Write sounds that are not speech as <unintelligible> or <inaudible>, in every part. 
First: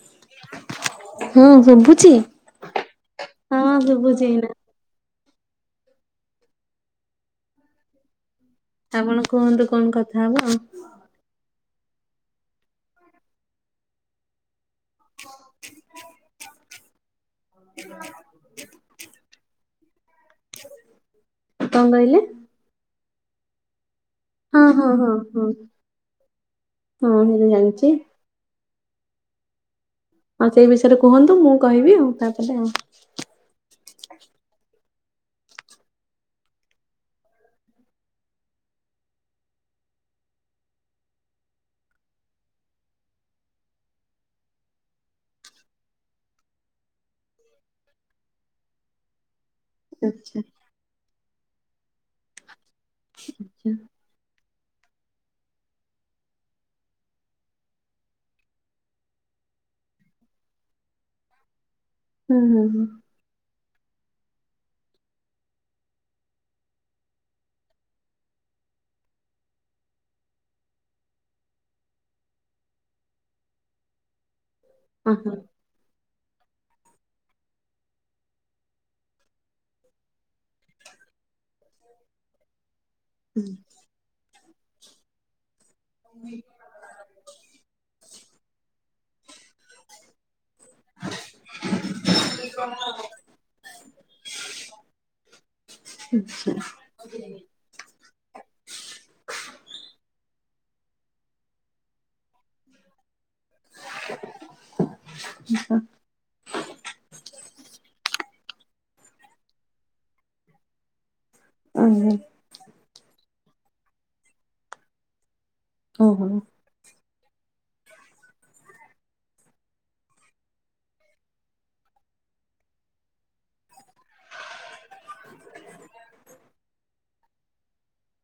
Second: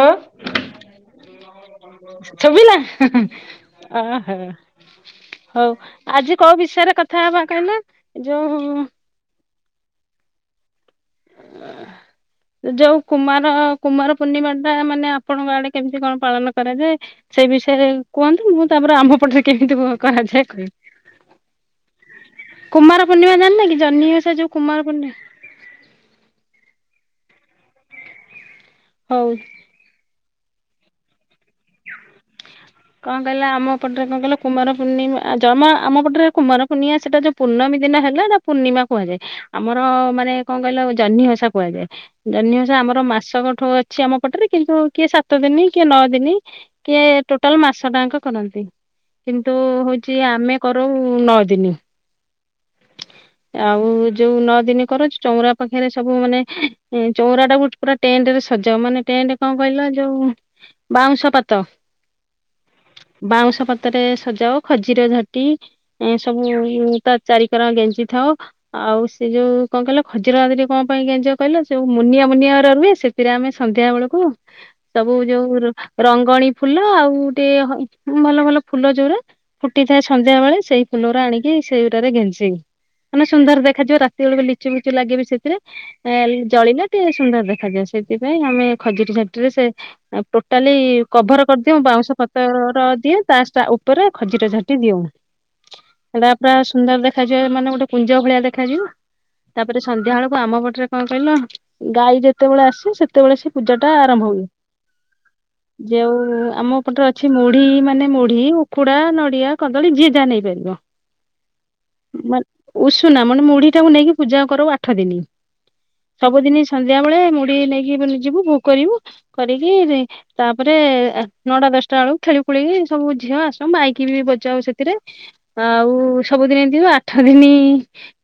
ଅଁ ହଁ ଶୁଭୁଛି? ଶୁଭିଲା ହଁ ଶୁଭୁଛି ଓହଃ ଏଇନା ହଉ ଆଜି କୋଉ ବିଷୟରେ କଥା ହବା କହିଲେ ଯୋଉ ଆପଣ କୁହନ୍ତୁ କଣ କଥା ହବା ଆଉ ଯୋଉ କୁମାର କୁମାର ପୂର୍ଣ୍ଣିମା ଟା ମାନେ ଆପଣଙ୍କ ଆଡେ କେମିତି କଣ ପାଳନ କରାଯାଏ। ସେଇ ବିଷୟରେ କୁହନ୍ତୁ ମୁଁ ତାପର ଆମ୍ଭ ପଟରେ କେମିତି କଣ କରାଯାଏ। କହିବି। କଣ କହିଲେ? କୁମାର ପୂର୍ଣ୍ଣିମା ଜାଣିନ କି ଜହ୍ନି ଯୋଉ ହଁ କୁମାର ହଁ ହଁ ପୂର୍ଣ୍ଣିମା ହଁ ହଁ ଜାଣିଛି। ହଉ ହଉ ସେଇ ବିଷୟରେ କୁହନ୍ତୁ ମୁଁ କହିବି ଆଉ ତାପରେ ଆଉ କଣ କହିଲା ଆମ ପଟରେ କଣ କହିଲ କୁମାର ପୂର୍ଣ୍ଣିମା ଜମ ଆମ ପଟରେ କୁମାର ପୂର୍ଣ୍ଣିମା ସେଟା ଯୋଉ ପୂର୍ଣ୍ଣମୀ ଦିନ ହେଲେ ତାକୁ ପୂର୍ଣ୍ଣିମା କୁହାଯାଏ ଆମର ମାନେ କଣ କହିଲ ଜହ୍ନି ଓଷା କୁହାଯାଏ। ଜହ୍ନି ଓଷା ଆମର ମାସକ ଠୁ ଅଛି ଆମ ପଟରେ କିନ୍ତୁ କିଏ ସାତ ଦିନ କିଏ ନଅ ଦିନି କିଏ ଟୋଟାଲ ମାସଟାଙ୍କକରନ୍ତି କିନ୍ତୁ ହଉଛି ଆଚ୍ଛା ଆମେ କରଉ ନଅ ଦିନ। ଆଚ୍ଛା ଆଉ ଯୋଉ ନଅ ଦିନ କରଛୁ ଚଉରା ପାଖରେ ସବୁ ମାନେ ଚଉରା ଟା ଗ ପୁରା ଟେଣ୍ଟରେ ସଜାଉ ମାନେ ଟେଣ୍ଟ କଣ କହିଲ ଯୋଉ ବାଉଁଶ ପାତ। ହୁଁ ହୁଁ ହୁଁ। ବାଉଁଶ ପାତରେ ସଜାଉ ଖଜିର ଝାଟି ଏ ସବୁ ତା ଚାରିିକର ଗେଞ୍ଜି ଥାଉ। ଆଉ ସେ ଯୋଉ କଣ କହିଲ ଖଜିରା ଆଦରେ କଣ ପାଇଁ ଗେଞ୍ଜ କହିଲ ସେ ଯୋଉ ମୁନିଆ ମୁନିଆ ରୁହେ ସେ ସେଥିରେ ଆମେ ସନ୍ଧ୍ୟା ବେଳକୁ ଅ ସବୁ ହଁ ଯୋଉ ରଙ୍ଗଣୀ ଫୁଲ ଆଉ ଗୋଟେ ଭଲ ଭଲ ଫୁଲ ଯୋଉ ଗୁରା। ଫୁଟିଥାଏ ସନ୍ଧ୍ୟା ବେଳେ ସେଇ ଫୁଲ ଗୁରା ଆଣିକି ସେଇ ଥିରେ ଗେଞ୍ଜି ମାନେ ସୁନ୍ଦର ଦେଖାଯିବ ରାତି ବେଳକୁ ଲିଚୁ ଫିଚୁ ଲାଗିବି ସେଥିରେ ଜଳିଲେ ଟି ସୁନ୍ଦର ଦେଖାଯାଏ ସେଥିପାଇଁ ଆମେ ଖଜୁରୀ ଝାଟିରେ ସେ ପୋ କାଲି କଭର କରିଦିଉ ବାଉଁଶ ପତର ଦିଏ ତା ଉପରେ ଖଜିର ଝାଟି ଦିଉ। ଆଚ୍ଛା। ସୁନ୍ଦର ଦେଖାଯିବ ମାନେ ଗୋଟେ କୁଞ୍ଜ ଭଳିଆ ଦେଖାଯିବ। ତାପରେ ସନ୍ଧ୍ୟା ବେଳକୁ ଆମ ପଟରେ କଣ କହିଲ ଗାଈ ଯେତେବେଳେ ଆସେ ସେତେ ସେତେବେଳେ ସେ ପୂଜା ଟା ଆରମ୍ଭ ହୁଏ ଯେଉଁ ଆମ ଏପଟରେ ଅଛି ମୁଢ଼ି ମାନେ ମୁଢ଼ି, ଉଖୁଡ଼ା, ନଡିଆ, କଦଳୀ ଯିଏ ଯାହା ନେଇ ପାରିବ। ଓହୋ। ଉଷୁନା ମାନେ ମୁଢ଼ି ଟାକୁ ନେଇକି ପୂଜା କରଉ ଆଠ ଦିନ ଓହୋ ସବୁଦିନ ସନ୍ଧ୍ୟା ବେଳେ ମୁଢ଼ି ନେଇକି ମାନେ ଯିବୁ ଭୋଗ କରିବୁ କରିକି ଯାଇ ତାପରେ ନଅଟା ଦଶଟା ବେଳକୁ ଖେଳି ଖୋଳିକି ସବୁ ଝିଅ ଆସଉ ମାଇକି ବି ବଜାଉ ସେଥିରେ। ଆଉ ସବୁଦିନ ଏମିତି ହୁଏ। ଆଠ ଦିନ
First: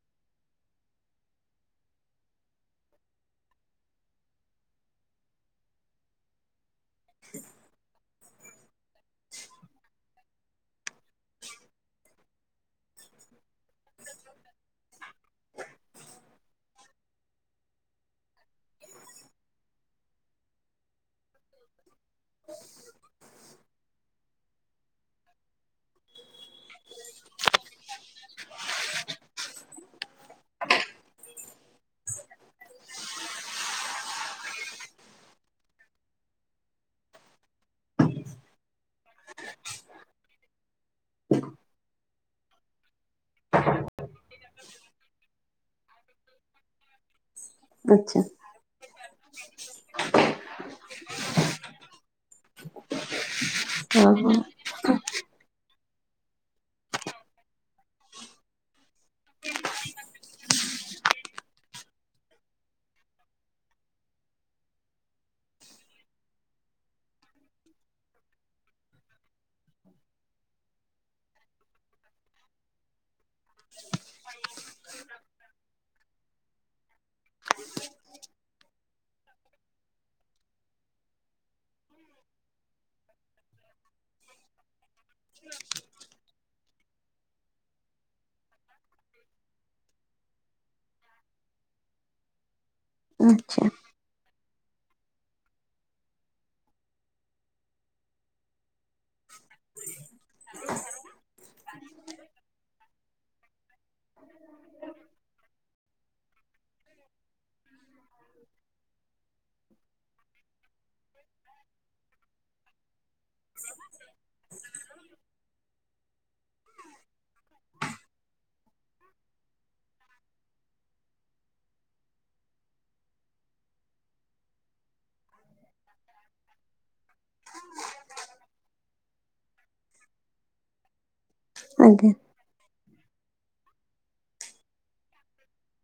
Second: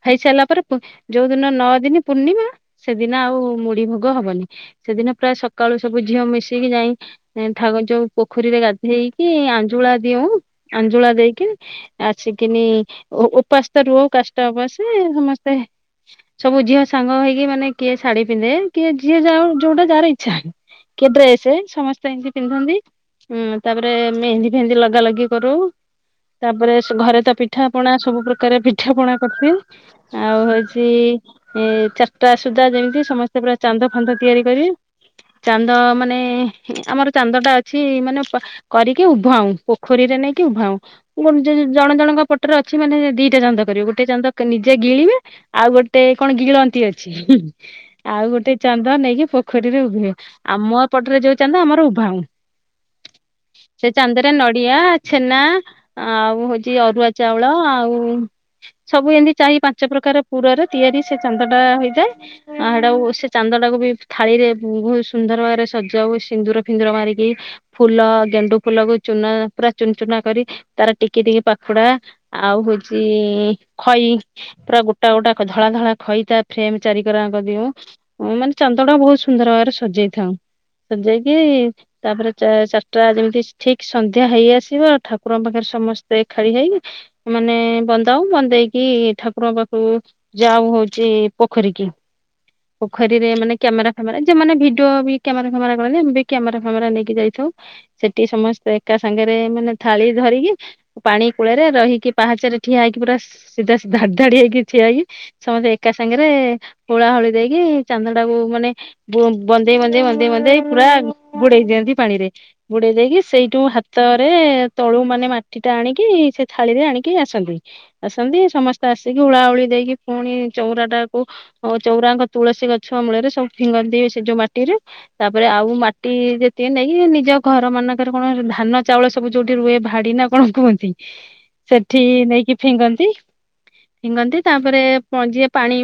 ହେଇସାରିଲା ପରେ ଯୋଉ ଦିନ ନଅ ଦିନ ପୂର୍ଣ୍ଣିମା ସେଦିନ ଆଉ ମୁଢ଼ି ଭୋଗ ହବନି। ସେଦିନ ପ୍ରାୟ ସକାଳୁ ସବୁ ଝିଅ ମିଶିକି ଯାଇଁ ଥାଉ ଯୋଉ ପୋଖରୀରେ ଗାଧେଇକି ଆଞ୍ଜୁଳା ଦିଉ ଆଞ୍ଜୁଳା ଦେଇକି ଆସିକିନି ଉପାସ ଟା ରହୁ କାଷ୍ଟା ଉପାସରେ ସମସ୍ତେ। ସବୁ ଝିଅ ସାଙ୍ଗ ହେଇକି ମାନେ କିଏ ଶାଢ଼ୀ ପିନ୍ଧେ କିଏ ଯିଏ ଯୋଉଟା ଯାହାର ଇଚ୍ଛା ହେଲା। କିଏ ଡ୍ରେସ ସମସ୍ତେ ଏମତି ପିନ୍ଧନ୍ତି ହଁ। ତାପରେ ମେହନ୍ଦି ଫେହେନ୍ଦି ଲଗା ଲଗି କରୁ, ତାପରେ ଘରେ ତ ପିଠା ପଣା ସବୁ ପ୍ରକାର ପିଠା ପଣା କରିଥିବେ, ଆଉ ହେଉଛି ଏ ଚାରିଟା ସୁଦ୍ଧା ଯେମିତି ସମସ୍ତେ ପୁରା ଚାନ୍ଦ ଫାନ୍ଦ ତିଆରି କରିବେ। ଚାନ୍ଦ ମାନେ ଆମର ଚାନ୍ଦଟା ଅଛି ମାନେ କରିକି ଉଭାଉଁ ପୋଖରୀରେ ନେଇକି ଉଭାଉଁ। ଜଣ ଜଣଙ୍କ ପ ରେ ଅଛି ମାନେ ଦିଟା ଚାନ୍ଦ କରିବେ ଗୋଟେ ଚାନ୍ଦ ନିଜେ ଗିଳିବେ। ଆଉ ଗୋଟେ କଣ ଗିଳନ୍ତି ଅଛି ଆଚ୍ଛା ଆଉ ଗୋଟେ ଚାନ୍ଦ ନେଇକି ପୋଖରୀରେ ଉଭେଇ ଆମ ପଟରେ ଯୋଉ ଚାନ୍ଦ ଆମର ଉଭାଉଁ। ସେ ଚାନ୍ଦରେ ଓହୋ ନଡ଼ିଆ, ଛେନା, ଆଉ ହଉଛି ଅରୁଆ ଚାଉଳ ଆଉ ସବୁ ଏମିତି ଚାରି ପାଞ୍ଚ ପ୍ରକାର ପୁରରେ ତିଆରି ସେ ଚାନ୍ଦଟା ହୋଇଥାଏ। ଆ ସେଟା ସେ ଚାନ୍ଦ ଟାକୁ ବି ଥାଳିରେ ବହୁତ ସୁନ୍ଦର ଭାବରେ ସଜାଉ ସିନ୍ଦୁର ଫିନ୍ଦୁର ମାରିକି। ଫୁଲ ଗେଣ୍ଡୁ ଫୁଲକୁ ଚୁନା ପୁରା ଚୁନ ଚୁନା କରି ତାର ଟିକି ଟିକି ପାଖୁଡ଼ା ଆଉ ହଉଛି ଖଇ ପୁରା ଗୋଟା ଗୋଟା ଧଳା ଧଳା ଖଇଟା ଫ୍ରେମ ଚାରି କରା ଙ୍କ ଦିଅଉଁ। ହଁ ମାନେ ଚାନ୍ଦ ଟା ବହୁତ ସୁନ୍ଦର ଭାବରେ ସଜେଇ ଥାଉ। ସଜେଇକି ତାପରେ ଚାରିଟା ଯେମିତି ଠିକ ସନ୍ଧ୍ୟା ହେଇ ଆସିବ ଠାକୁରଙ୍କ ପାଖରେ ସମସ୍ତେ ଏକାଠି ହେଇକି ମାନେ ବନ୍ଦାଉ ବନ୍ଦେଇକି ଠାକୁରଙ୍କ ପାଖକୁ ଯାଉ ହଉଛି ପୋଖରୀ କି ପୋଖରୀରେ ମାନେ ଆଚ୍ଛା କ୍ୟାମେରା ଯେଉଁମାନେ ଭିଡ଼ିଓ ବି କ୍ୟାମେରା ଫ୍ୟାମେରା କରନ୍ତି, ଆମେ ବି କ୍ୟାମେର ଫ୍ୟାମେରା ନେଇକି ଯାଇଥାଉ। ସେଠି ସମସ୍ତେ ଏକା ସାଙ୍ଗରେ ମାନେ ଥାଳି ଧରିକି ପାଣି କୂଳରେ ରହିକି ପାହାଚାରେ ଠିଆ ହେଇକି ପୁର ସିଧା ଧାଡି ଧାଡି ହେଇକି ଠିଆ ହେଇକି ସମସ୍ତେ ଏକା ସାଙ୍ଗରେ ହୁଳା ହୋଳି ଦେଇକି ଚାନ୍ଦ ଟାକୁ ମାନେ ବନ୍ଦେଇ ବନ୍ଦେଇ ବନ୍ଦେଇ ବନ୍ଦେଇ ପୁରା ବୁଡେଇ ଦିଅନ୍ତି ପାଣିରେ। ବୁଡେଇ ଦେଇକି ସେଇଠୁ ହାତରେ ତଳୁ ମାନେ ମାଟି ଟା ଆଣିକି ସେ ଥାଳିରେ ଆଣିକି ଆସନ୍ତି ଆସନ୍ତି ସମସ୍ତେ ଆସିକି ଉଳାଉଳି ଦେଇକି ପୁଣି ଚଉରା ଟାକୁ ଆଉ ଚଉରାଙ୍କ ତୁଳସୀ ଗଛ ମୂଳରେ ସବୁ ଫିଙ୍ଗନ୍ତି ସେ ଯୋଉ ମାଟିରେ। ତାପରେ ଆଉ ମାଟି ଯେତିକି ନେଇକି ନିଜ ଘର ମାନଙ୍କରେ କଣ ଧାନ ଚାଉଳ ସବୁ ଯୋଉଠି ରୁହେ ଭାଡି ନା କଣ କୁହନ୍ତି? ସେଠି ଆଜ୍ଞା ନେଇକି ଫିଙ୍ଗନ୍ତି। ଫିଙ୍ଗନ୍ତି ତାପରେ ପ ଯିଏ ପାଣି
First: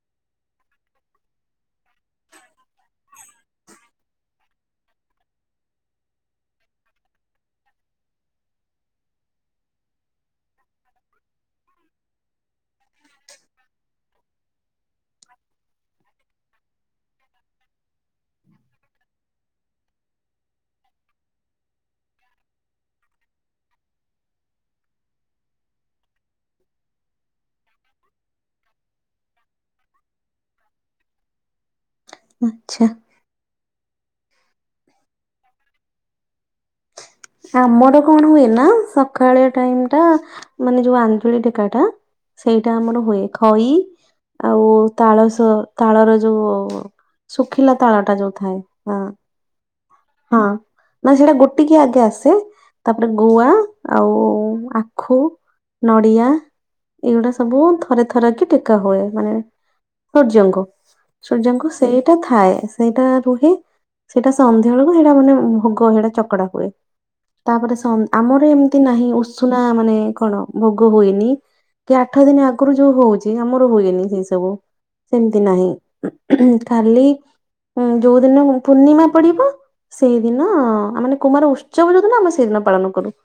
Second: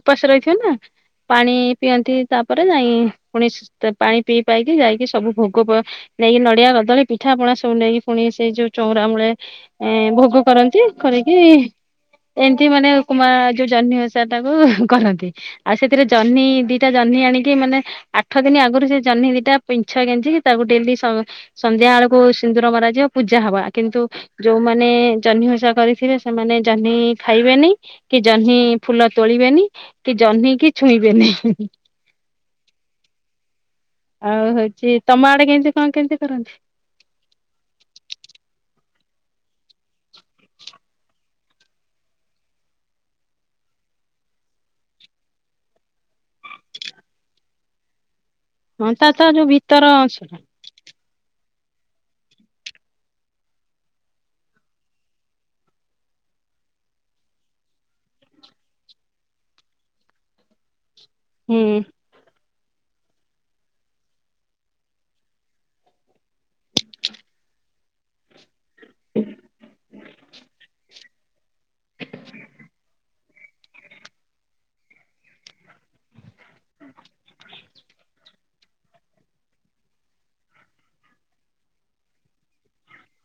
ଉପାସ ରହିଥିବ ନା। ପାଣି ପିଅନ୍ତି ତାପରେ ଯାଇ ପୁଣି ପାଣି ପିଇ ପାଇକି ଯାଇକି ସବୁ ଭୋଗ ନେଇକି ନଡିଆ, କଦଳୀ, ପିଠା, ପଣା ସବୁ ନେଇକି ପୁଣି ସେଇ ଯୋଉ ଚଉଁରା ମୂଳେ ଏ ଭୋଗ କରନ୍ତି, କରିକି ଏମିତି ମାନେ କୁମା ଯୋଉ ଜହ୍ନିିବ ଓସା ଟାକୁ କରନ୍ତି। ଆଉ ସେଥିରେ ଜହ୍ନି ଦିଟା ଜହ୍ନି ଆଣିକି ମାନେ ଆଠ ଦିନ ଆଗରୁ ସେ ଜହ୍ନି ଦିଟା ପିଛ କେଜିିକ ତାକୁ ଡେଲି ସ ସନ୍ଧ୍ୟା ବେଳକୁ ସିନ୍ଦୁର ମାରା ଯିବ ପୂଜା ହବ। କିନ୍ତୁ ଯୋଉମାନେ ଜହ୍ନି ଓଷା କରିଥିବେ ସେମାନେ ଜହ୍ନି ଖାଇବେନି। କି ଜହ୍ନି ଫୁଲ ତୋଳିବେନି କି ଜହ୍ନି କି ଛୁଇଁବେନି। ଆଚ୍ଛା। ଆଉ ହଉଛି ତମ ଆଡ଼େ କେମତି କଣ କେମିତି କରନ୍ତି? ସାମର କଣ ହୁଏ ନା ସକାଳେ ଟାଇମ୍ ଟା ମାନେ ଯୋଉ ଆଞ୍ଜୁଳି ଟେକାଟା ସେଇଟା ଆମର ହୁଏ ଖଇ। ଆଉ ତାଳସ ତାଳର ଯୋଉ ଶୁଖିଲା ତାଳ ଟା ଯୋଉ ଥାଏ। ହଁ ତା ତ ଯୋଉ ଭିତର ଅଂଶଟା ହଁ। ନା ସେଇଟା ଗୋଟି କିିଆ ଆଗେ ଆସେ ତାପରେ ଗୁଆ ଆଉ ଆଖୁ। ନଡ଼ିଆ ଏଇଗୁଡ଼ା ସବୁ ଥରେ ଥରେ କି ଟେକା ହୁଏ ମାନେ ସୂର୍ଯ୍ୟଙ୍କୁ ସୂର୍ଯ୍ୟଙ୍କୁ ହୁଁ ସେଇଟା ଥାଏ ସେଇଟା ରୁହେ ସେଇଟା ସନ୍ ନ୍ଧ୍ୟା ବେଳକୁ ସେଇଟା ମାନେ ଭୋଗ ହେଟା ଚକଡ଼ା ହୁଏ ତାପରେ ସନ୍ ଆମର ହେମ୍ ନାହିଁ ଉଷୁନା ମାନେ କଣ ଭୋଗ ହୁଏନି କି ଆଠ ଦିନ ଆଗରୁ ଯୋଉ ଭୋ ହଉଛି ଆମର ହୁଏନି ସେ ସବୁ ସେମିତି ନାହିଁ। <unintelligible> ଖାଲି ଯୋଉଦିନ ପୂର୍ଣିମା ପଡ଼ିବ। ସେଇଦିନ ମାନେ କୁମାର ଉତ୍ସବ ଯୋଉଦିିନ ଆମେ ସେଇଦିନ ପାଳନ କରୁ।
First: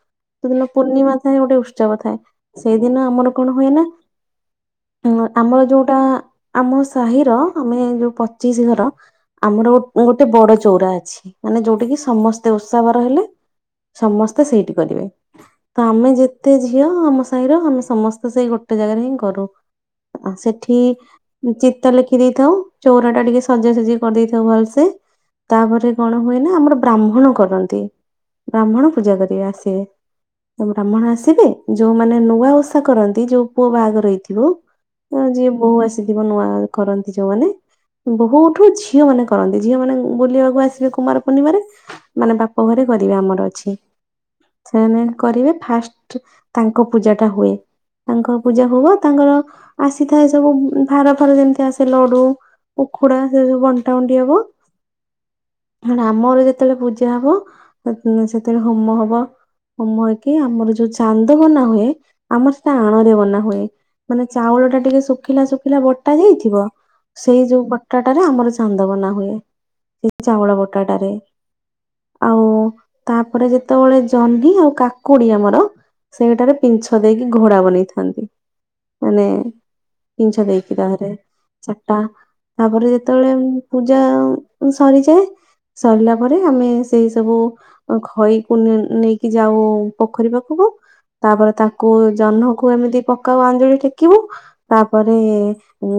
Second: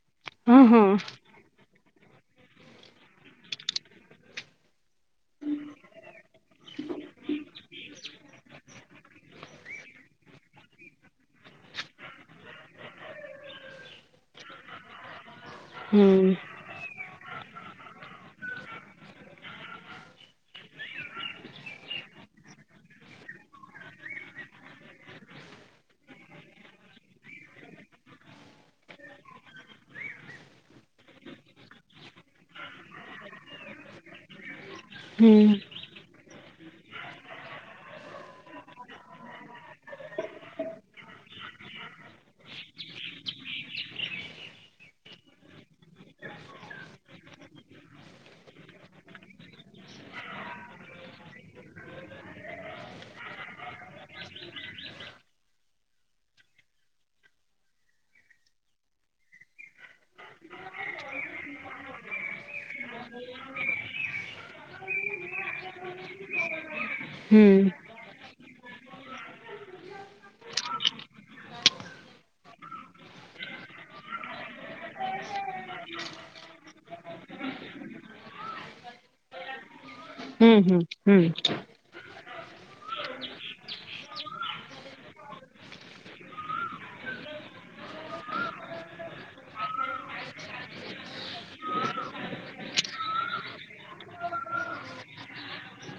ହଁ ସେଦିନ ହଁ ପୂର୍ଣ୍ଣିମା ଥାଏ ଗୋଟେ ଉତ୍ସବ ଥାଏ ସେଇଦିନ ଆମର କଣ ହୁଏ ନା <unintelligible> ଆମର ଯୋଉଟା ଆମ ସାହିର ଆମେ ଯୋଉ ପଚିଶି ଘର ଆମର ଗୋ ଗୋଟେ ବଡ଼ ଚଉରା ଅଛି ମାନେ ଯୋଉଠି କିି ସମସ୍ତେ ଓଷା ବାର ହେଲେ ସମସ୍ତେ ସେଇଠି କରିବେ ତ ହୁଁ ଆମେ ଯେତେ ଝିଅ ଆମ ସ ସାହିର ଆମେ ସମସ୍ତେ ସେଇ ଗୋଟେ ଜାଗାରେ ହିଁ କରୁ ଓ ସେଠି ଚିତା ଲେଖି ଦେଇଥାଉ ଚଉରା ଟା ଟିକେ ସଜାସଜି କରିଦେଇଥାଉ ଭଲସେ ତାପରେ କଣ ହୁଏ ନା ଆମର ବ୍ରାହ୍ମଣ କରନ୍ତି ବ୍ରାହ୍ମଣ ପୂଜା କରିବେ ଆସିବେ। ବ୍ରାହ୍ମଣ ଆସିବେ ଯୋଉମାନେ ନୂଆ ଓଷା କରନ୍ତି ଯୋଉ ପୁଅ ବାହାଘର ହେଇଥିବ ହଁ ହୁଁ ଯିଏ ବହୁ ଆସ ଥିବ ନୂଆ କରନ୍ତି ଯୋଉମାନେ ବହୁଠୁ ଝିଅ ମାନେ କରନ୍ତି ଝିଅ ମାନେ ବୁଲିବାକୁ ଆସ ସିବେ କୁମାର ପୂର୍ଣ୍ଣିମାରେ ମାନେ ବାପ ଘରେ କରିବେ ଆମର ଅଛି। ସେମାନେ କରିବେ ଫାଷ୍ଟ ତାଙ୍କ ପୂଜା ଟା ହୁଏ। ତାଙ୍କ ପୂଜା ଭୋଗ ତାଙ୍କର ଆସିଥାଏ ସବୁ ଭାର ଫାର ଯେମିତି ଆସେ ଲଡ଼ୁ। ଉଖୁଡ଼ା ସବୁ ବଣ୍ଟା ବଣ୍ଟି ହବ। ମାନେ ଆମର ଯେତେବେଳେ ପୂଜା ହବ <unintelligible> ସେତେବେଳେ ହୋମ ହବ। ହୋମ ହେଇକି ଆମର ଯୋଉ ଚାନ୍ଦ ବନା ହୁଏ ଆମର ସେଟା ଆଣ ରେ ବନା ହୁଏ। ମାନେ ଚାଉଳ ଟା ଟିକେ ଶୁଖିଲା ଶୁଖିଲା ବଟା ଯାଇଥିବ। ସେଇ ହୁଁ ଯୋଉ ବଟାଟାରେ ଆମର ଚାନ୍ଦ ବନା ହୁଏ ସେଇ ଚାଉଳ ବଟାଟାରେ। ଆଉ ତାପରେ ଯେତେବେଳେ ଜହ୍ନି ଆଉ କାକୁଡ଼ୀ ଆମର ସେଇଟାରେ ପିଂଛ ଦେଇକି ଘୋଡ଼ା ବନେଇଥାନ୍ତି ମାନେ ହୁଁ ହୁଁ <unintelligible> ଚାରିଟା ହୁଁ ତାପରେ ଯେତେବେଳେ ପୂଜା ସରିଯାଏ ସରିଲା ପରେ ଆମେ ସେଇ ସବୁ ଅ ଖଇକୁ ନେ ନେଇକି ଯାଉ ପୋଖରୀ ପାଖୁକୁ ତାପରେ ତାକୁ ଜହ୍ନକୁ ଏମିତି ପକାଉ ଆଞ୍ଜୁଳି ଟେକିବୁ ତାପରେ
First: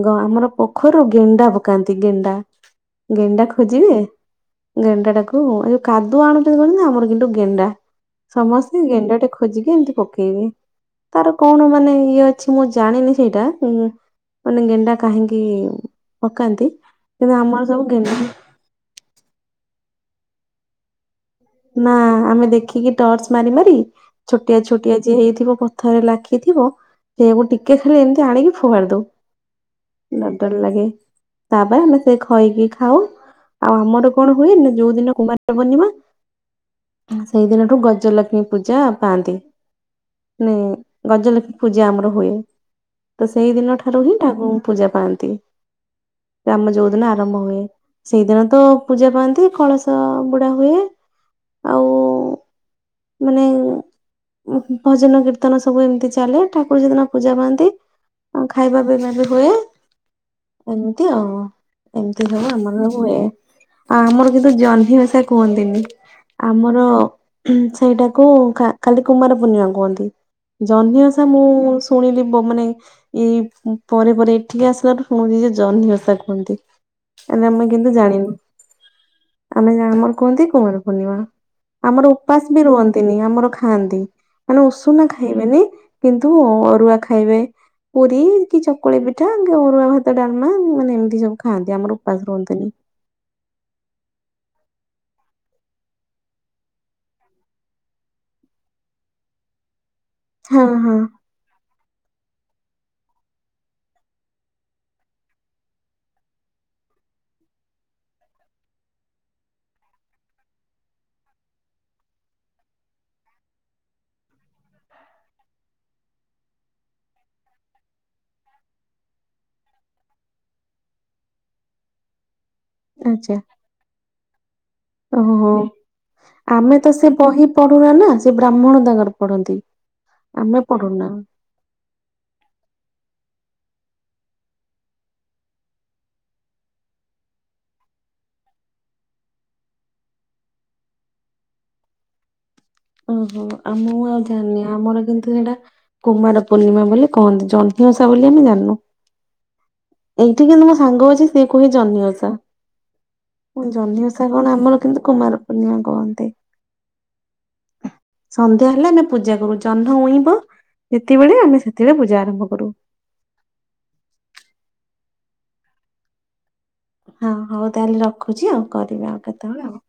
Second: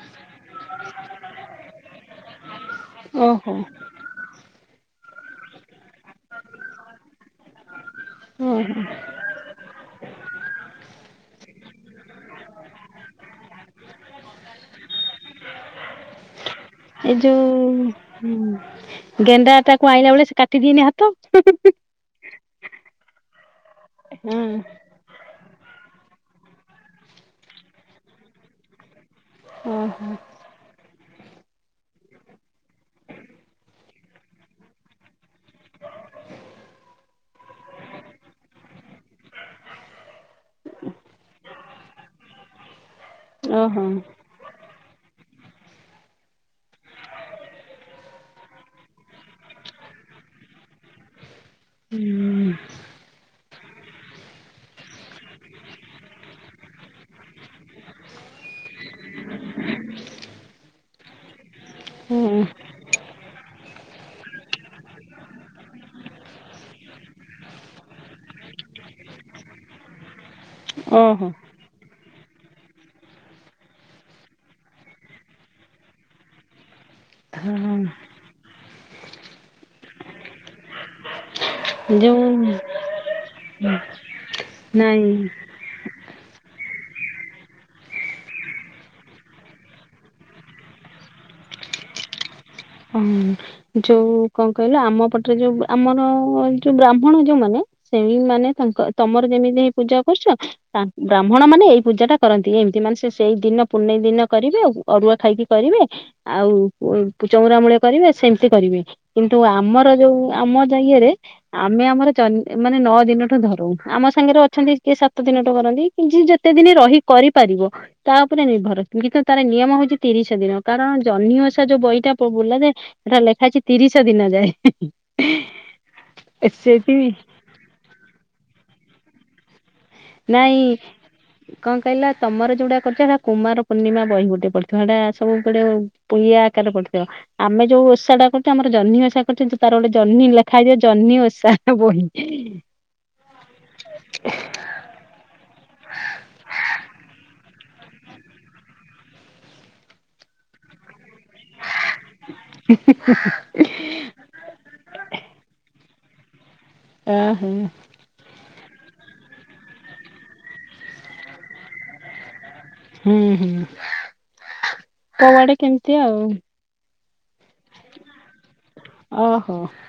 ଗ ଆମର ପୋଖରୀରୁ ଗେଣ୍ଡା ପକାନ୍ତି ଗେଣ୍ଡା। ଗେଣ୍ଡା ଓହୋ। ଖୋଜିବେ ଗେଣ୍ଡା ଟାକୁ ଏଇ କାଦୁଅ ଆଣୁଛନ୍ତି <unintelligible> ଆମର କିନ୍ତୁ ଗେଣ୍ଡା। ଓହୋ ସମସ୍ତେ ଗେଣ୍ଡ ଟେ ଖୋଜିକି ଏମିତି ପକେଇବେ। ତାର କଣ ମାନେ ଇଏ ଅଛି ମୁଁ ଜାଣିନି ସେଇଟା, ହୁଁ ମାନେ ଗେଣ୍ଡା କାହିଁକି ପକାନ୍ତି? ଏଇ କିନ୍ତୁ ଆମର ସବୁ ଗେଣ୍ଡା ଯୋଉ ଗେଣ୍ଡା ଟାକୁ ଆଇଁଲା ବେଳେ, ସେ କାଟିଦିଏନି ହାତ? ହୁଁ ହୁଁ ହୁଁ। ନା ଆମେ ଦେଖିକି ଟର୍ଚ ମାରି ମାରି, ଛୋଟିଆ ଛୋଟିଆ ଯିଏ ହେଇଥିବ ପଥର ରେ ଲାଖିଥିବ, ସେଇଆକୁ ଟିକେ ଖାଲି ଏମିତି ଆଣିକି ଫୋପାଡ଼ି ଦବୁ। ଓହୋ ନା ଡର୍ ଲାଗେ। ତାପରେ ଆମେ ସେ ଖଇକି ଖାଉ, ଆଉ ଆମର କଣ ହୁଏ ଯୋଉ ଦିନ କୁମାରୀ ପୂର୍ଣ୍ଣିମା ସେଇଦିନଠୁ ଗଜଲକ୍ଷ୍ମୀ ପୂଜା ପାଆନ୍ତି। ମାନେ ଗଜଲକ୍ଷ୍ମୀ ପୂଜା ଆମର ହୁଏ, ତ ସେଇ ଦିନ ଠାରୁ ହିଁ ଠାକୁ ପୂଜା ପାଆନ୍ତି, ଏ ଆମ ଯୋଉଦିନ ଆରମ୍ଭ ହୁଏ। ସେଇଦିନ ତ ପୂଜା ପାଆନ୍ତି, କଳସ ଗୁଡା ହୁଏ। ହୁଁ ଆଉ ମାନେ ଭଜନ କୀର୍ତ୍ତନ ସବୁ ଏମିତି ଚାଲେ, ଠାକୁର ସେଦିନ ପୂଜା ପାଆନ୍ତି। ହଁ ଖାଇବା ପିଇବା ବି ହୁଏ। ଏମିତି ଆଉ, ଏମିତି ସବୁ ଆମର ହୁଏ। ଆମର କିନ୍ତୁ ଜହ୍ନି ଓଷା କୁହନ୍ତିନି, ଆମର ସେଇଟାକୁ ଖା ଖାଲି କୁମାର ପୂର୍ଣ୍ଣିମା କୁହନ୍ତି, ଜହ୍ନିଓଷା ଓହୋ ମୁଁ ଶୁଣିଲି, ମୁଁ ମାନେ ଏଇ ପରେ ପରେ, ଏଠିକି ଆସିଲାରୁ ଶୁଣିଲି ଯେ, ଜହ୍ନି ଓଷା କୁହନ୍ତି। ଆ ଆମେ ହଁ କିନ୍ତୁ ଜାଣିନୁ, ଆମେ ଆମର କୁହନ୍ତି କୁମାର ପୂର୍ଣ୍ଣିମା। ଆମର ଯେଉଁ ଉପାସ ବି ରୁହନ୍ତିନି, ଆମର ଖାଆନ୍ତି, ମାନେ ଉଷୁନା ନାଇଁ ଖାଇବେ ନି କିନ୍ତୁ ଅରୁଆ ଖାଇବେ। ପୁରୀ କି ଚକୁଳି ପିଠା, କି ଅରୁଆ ଭାତ ଡାଲମା, ମାନେ ଏମିତି ସବୁ ଖାଆନ୍ତି, ଆମର ଉପାସ ରୁହନ୍ତିନି। ହୁଁ, ଯୋଉ କଣ କହିଲ, ଆମ ପଟରେ ଯୋଉ ଆମର ଯୋଉ ବ୍ରାହ୍ମଣ ଯୋଉମାନେ ସେଇ ମାନେ ତାଙ୍କ ତମର ଯେମିତି ହେଇ ପୂଜା କରୁଚ, ହଁ ତାଙ୍କ୍ ବ୍ରା ହଁ ବ୍ରାହ୍ମଣ ମାନେ ଏଇ ପୂଜା ଟା କରନ୍ତି ଏମିତି, ମାନେ ସେ ସେଇ ଦିନ ପୂନେଇଁ ଦିନ କରିବେ, ଅରୁଆ ଖାଇକି କରିବେ ଆଉ ଏମିତି। ଚଉରା ମୂଳେ କରିବେ ସେମିତି କରିବେ କିନ୍ତୁ ଆମର ଯୋଉ ଆମ ଜାଇଏରେ ଆମେ ଆମର ଜହ୍ନି୍ ମାନେ ନଅ ଦିନଠୁ ଧରୁ, ଆମ ସାଙ୍ଗରେ ଅଛନ୍ତି କିଏ ସାତ ଦିନଠୁ କରନ୍ତି। ଯିଏ ଯେତେ ଦିନି ରହି କରିପାରିବ? ତା ଉପରେ ନିର୍ଭର ଅ କିନ୍ତୁ ତାର ନିୟମ ହଉଛି ତିରିଶ ଦିନ, କାରଣ ଜହ୍ନି ଓଷା ଯୋଉ ବହିଟା ବୋଲା ଯାଏ ସେଟା ଆଚ୍ଛା ଲେଖା ଅଛି ତିରିଶ ଦିନ ଯାଏ, ଓହୋ। ଆମେ ତ ସେଠି ସେ ବହି ପଢୁନା ନା, ସେ ବ୍ରାହ୍ମଣ ତାଙ୍କର ପଢନ୍ତି। ନାଇଁ ଆମେ ପଢୁନା। କଣ କହିଲ, ତମର ଯୋଉଟା କରୁଚ, ହେଟା କୁମାର ପୂର୍ଣ୍ଣିମା ବହି ଗୋଟେ ପଡିଥିବ, ସେଟା ସବୁ ଗୁଡେ <unintelligible> ଆକାରରେ ପଢିଥିବ ଆମେ ଯୋଉ ଓଷା ଟା କରୁଚୁ, ଆମର ଜହ୍ନି ଓଷା କରୁଚୁ, ତାର ଗୋଟେ ଜହ୍ନି ଲେଖା ହେଇଥିବ ଜହ୍ନି ଓଷା ବହି। ଓହୋ, ଆଉ ମୁଁ ଆଉ ଜାଣିନି, ଆମର କିନ୍ତୁ ସେଇଟା କୁମାର ପୂର୍ଣ୍ଣିମା ବୋଲି କହନ୍ତି, ଜନ୍ ଜହ୍ନି ଓଷା ବୋଲି ଆମେ ଜାଣିନୁ, ଏଇଠି କିନ୍ତୁ ମୋ ସାଙ୍ଗ ଅଛି, ସିଏ କହେ ଜହ୍ନି ଓଷା। <unintelligible> ମୁଁ ଜହ୍ନି ଓଷା କଣ, ଆମର କିନ୍ତୁ କୁମାର ପୂର୍ଣ୍ଣିମା କୁହନ୍ତି। <unintelligible> ସନ୍ଧ୍ୟା ହେଲେ ଆମେ ପୂଜା କରୁ, ଜହ୍ନ ଉଇଁବ ଯେତେବେଳେ, ଆମେ ସେତବେଳେ ପୂଜା ଆରମ୍ଭ କରୁ। ହୁଁ ହୁଁ, କୁଆଡେ କେମିତି ଆଉ। ହଁ ହଉ ତାହେଲେ ରଖୁଛି ଆଉ କରିବି ଆଉ ଓହୋ। କେତେବେଳେ ଆଉ।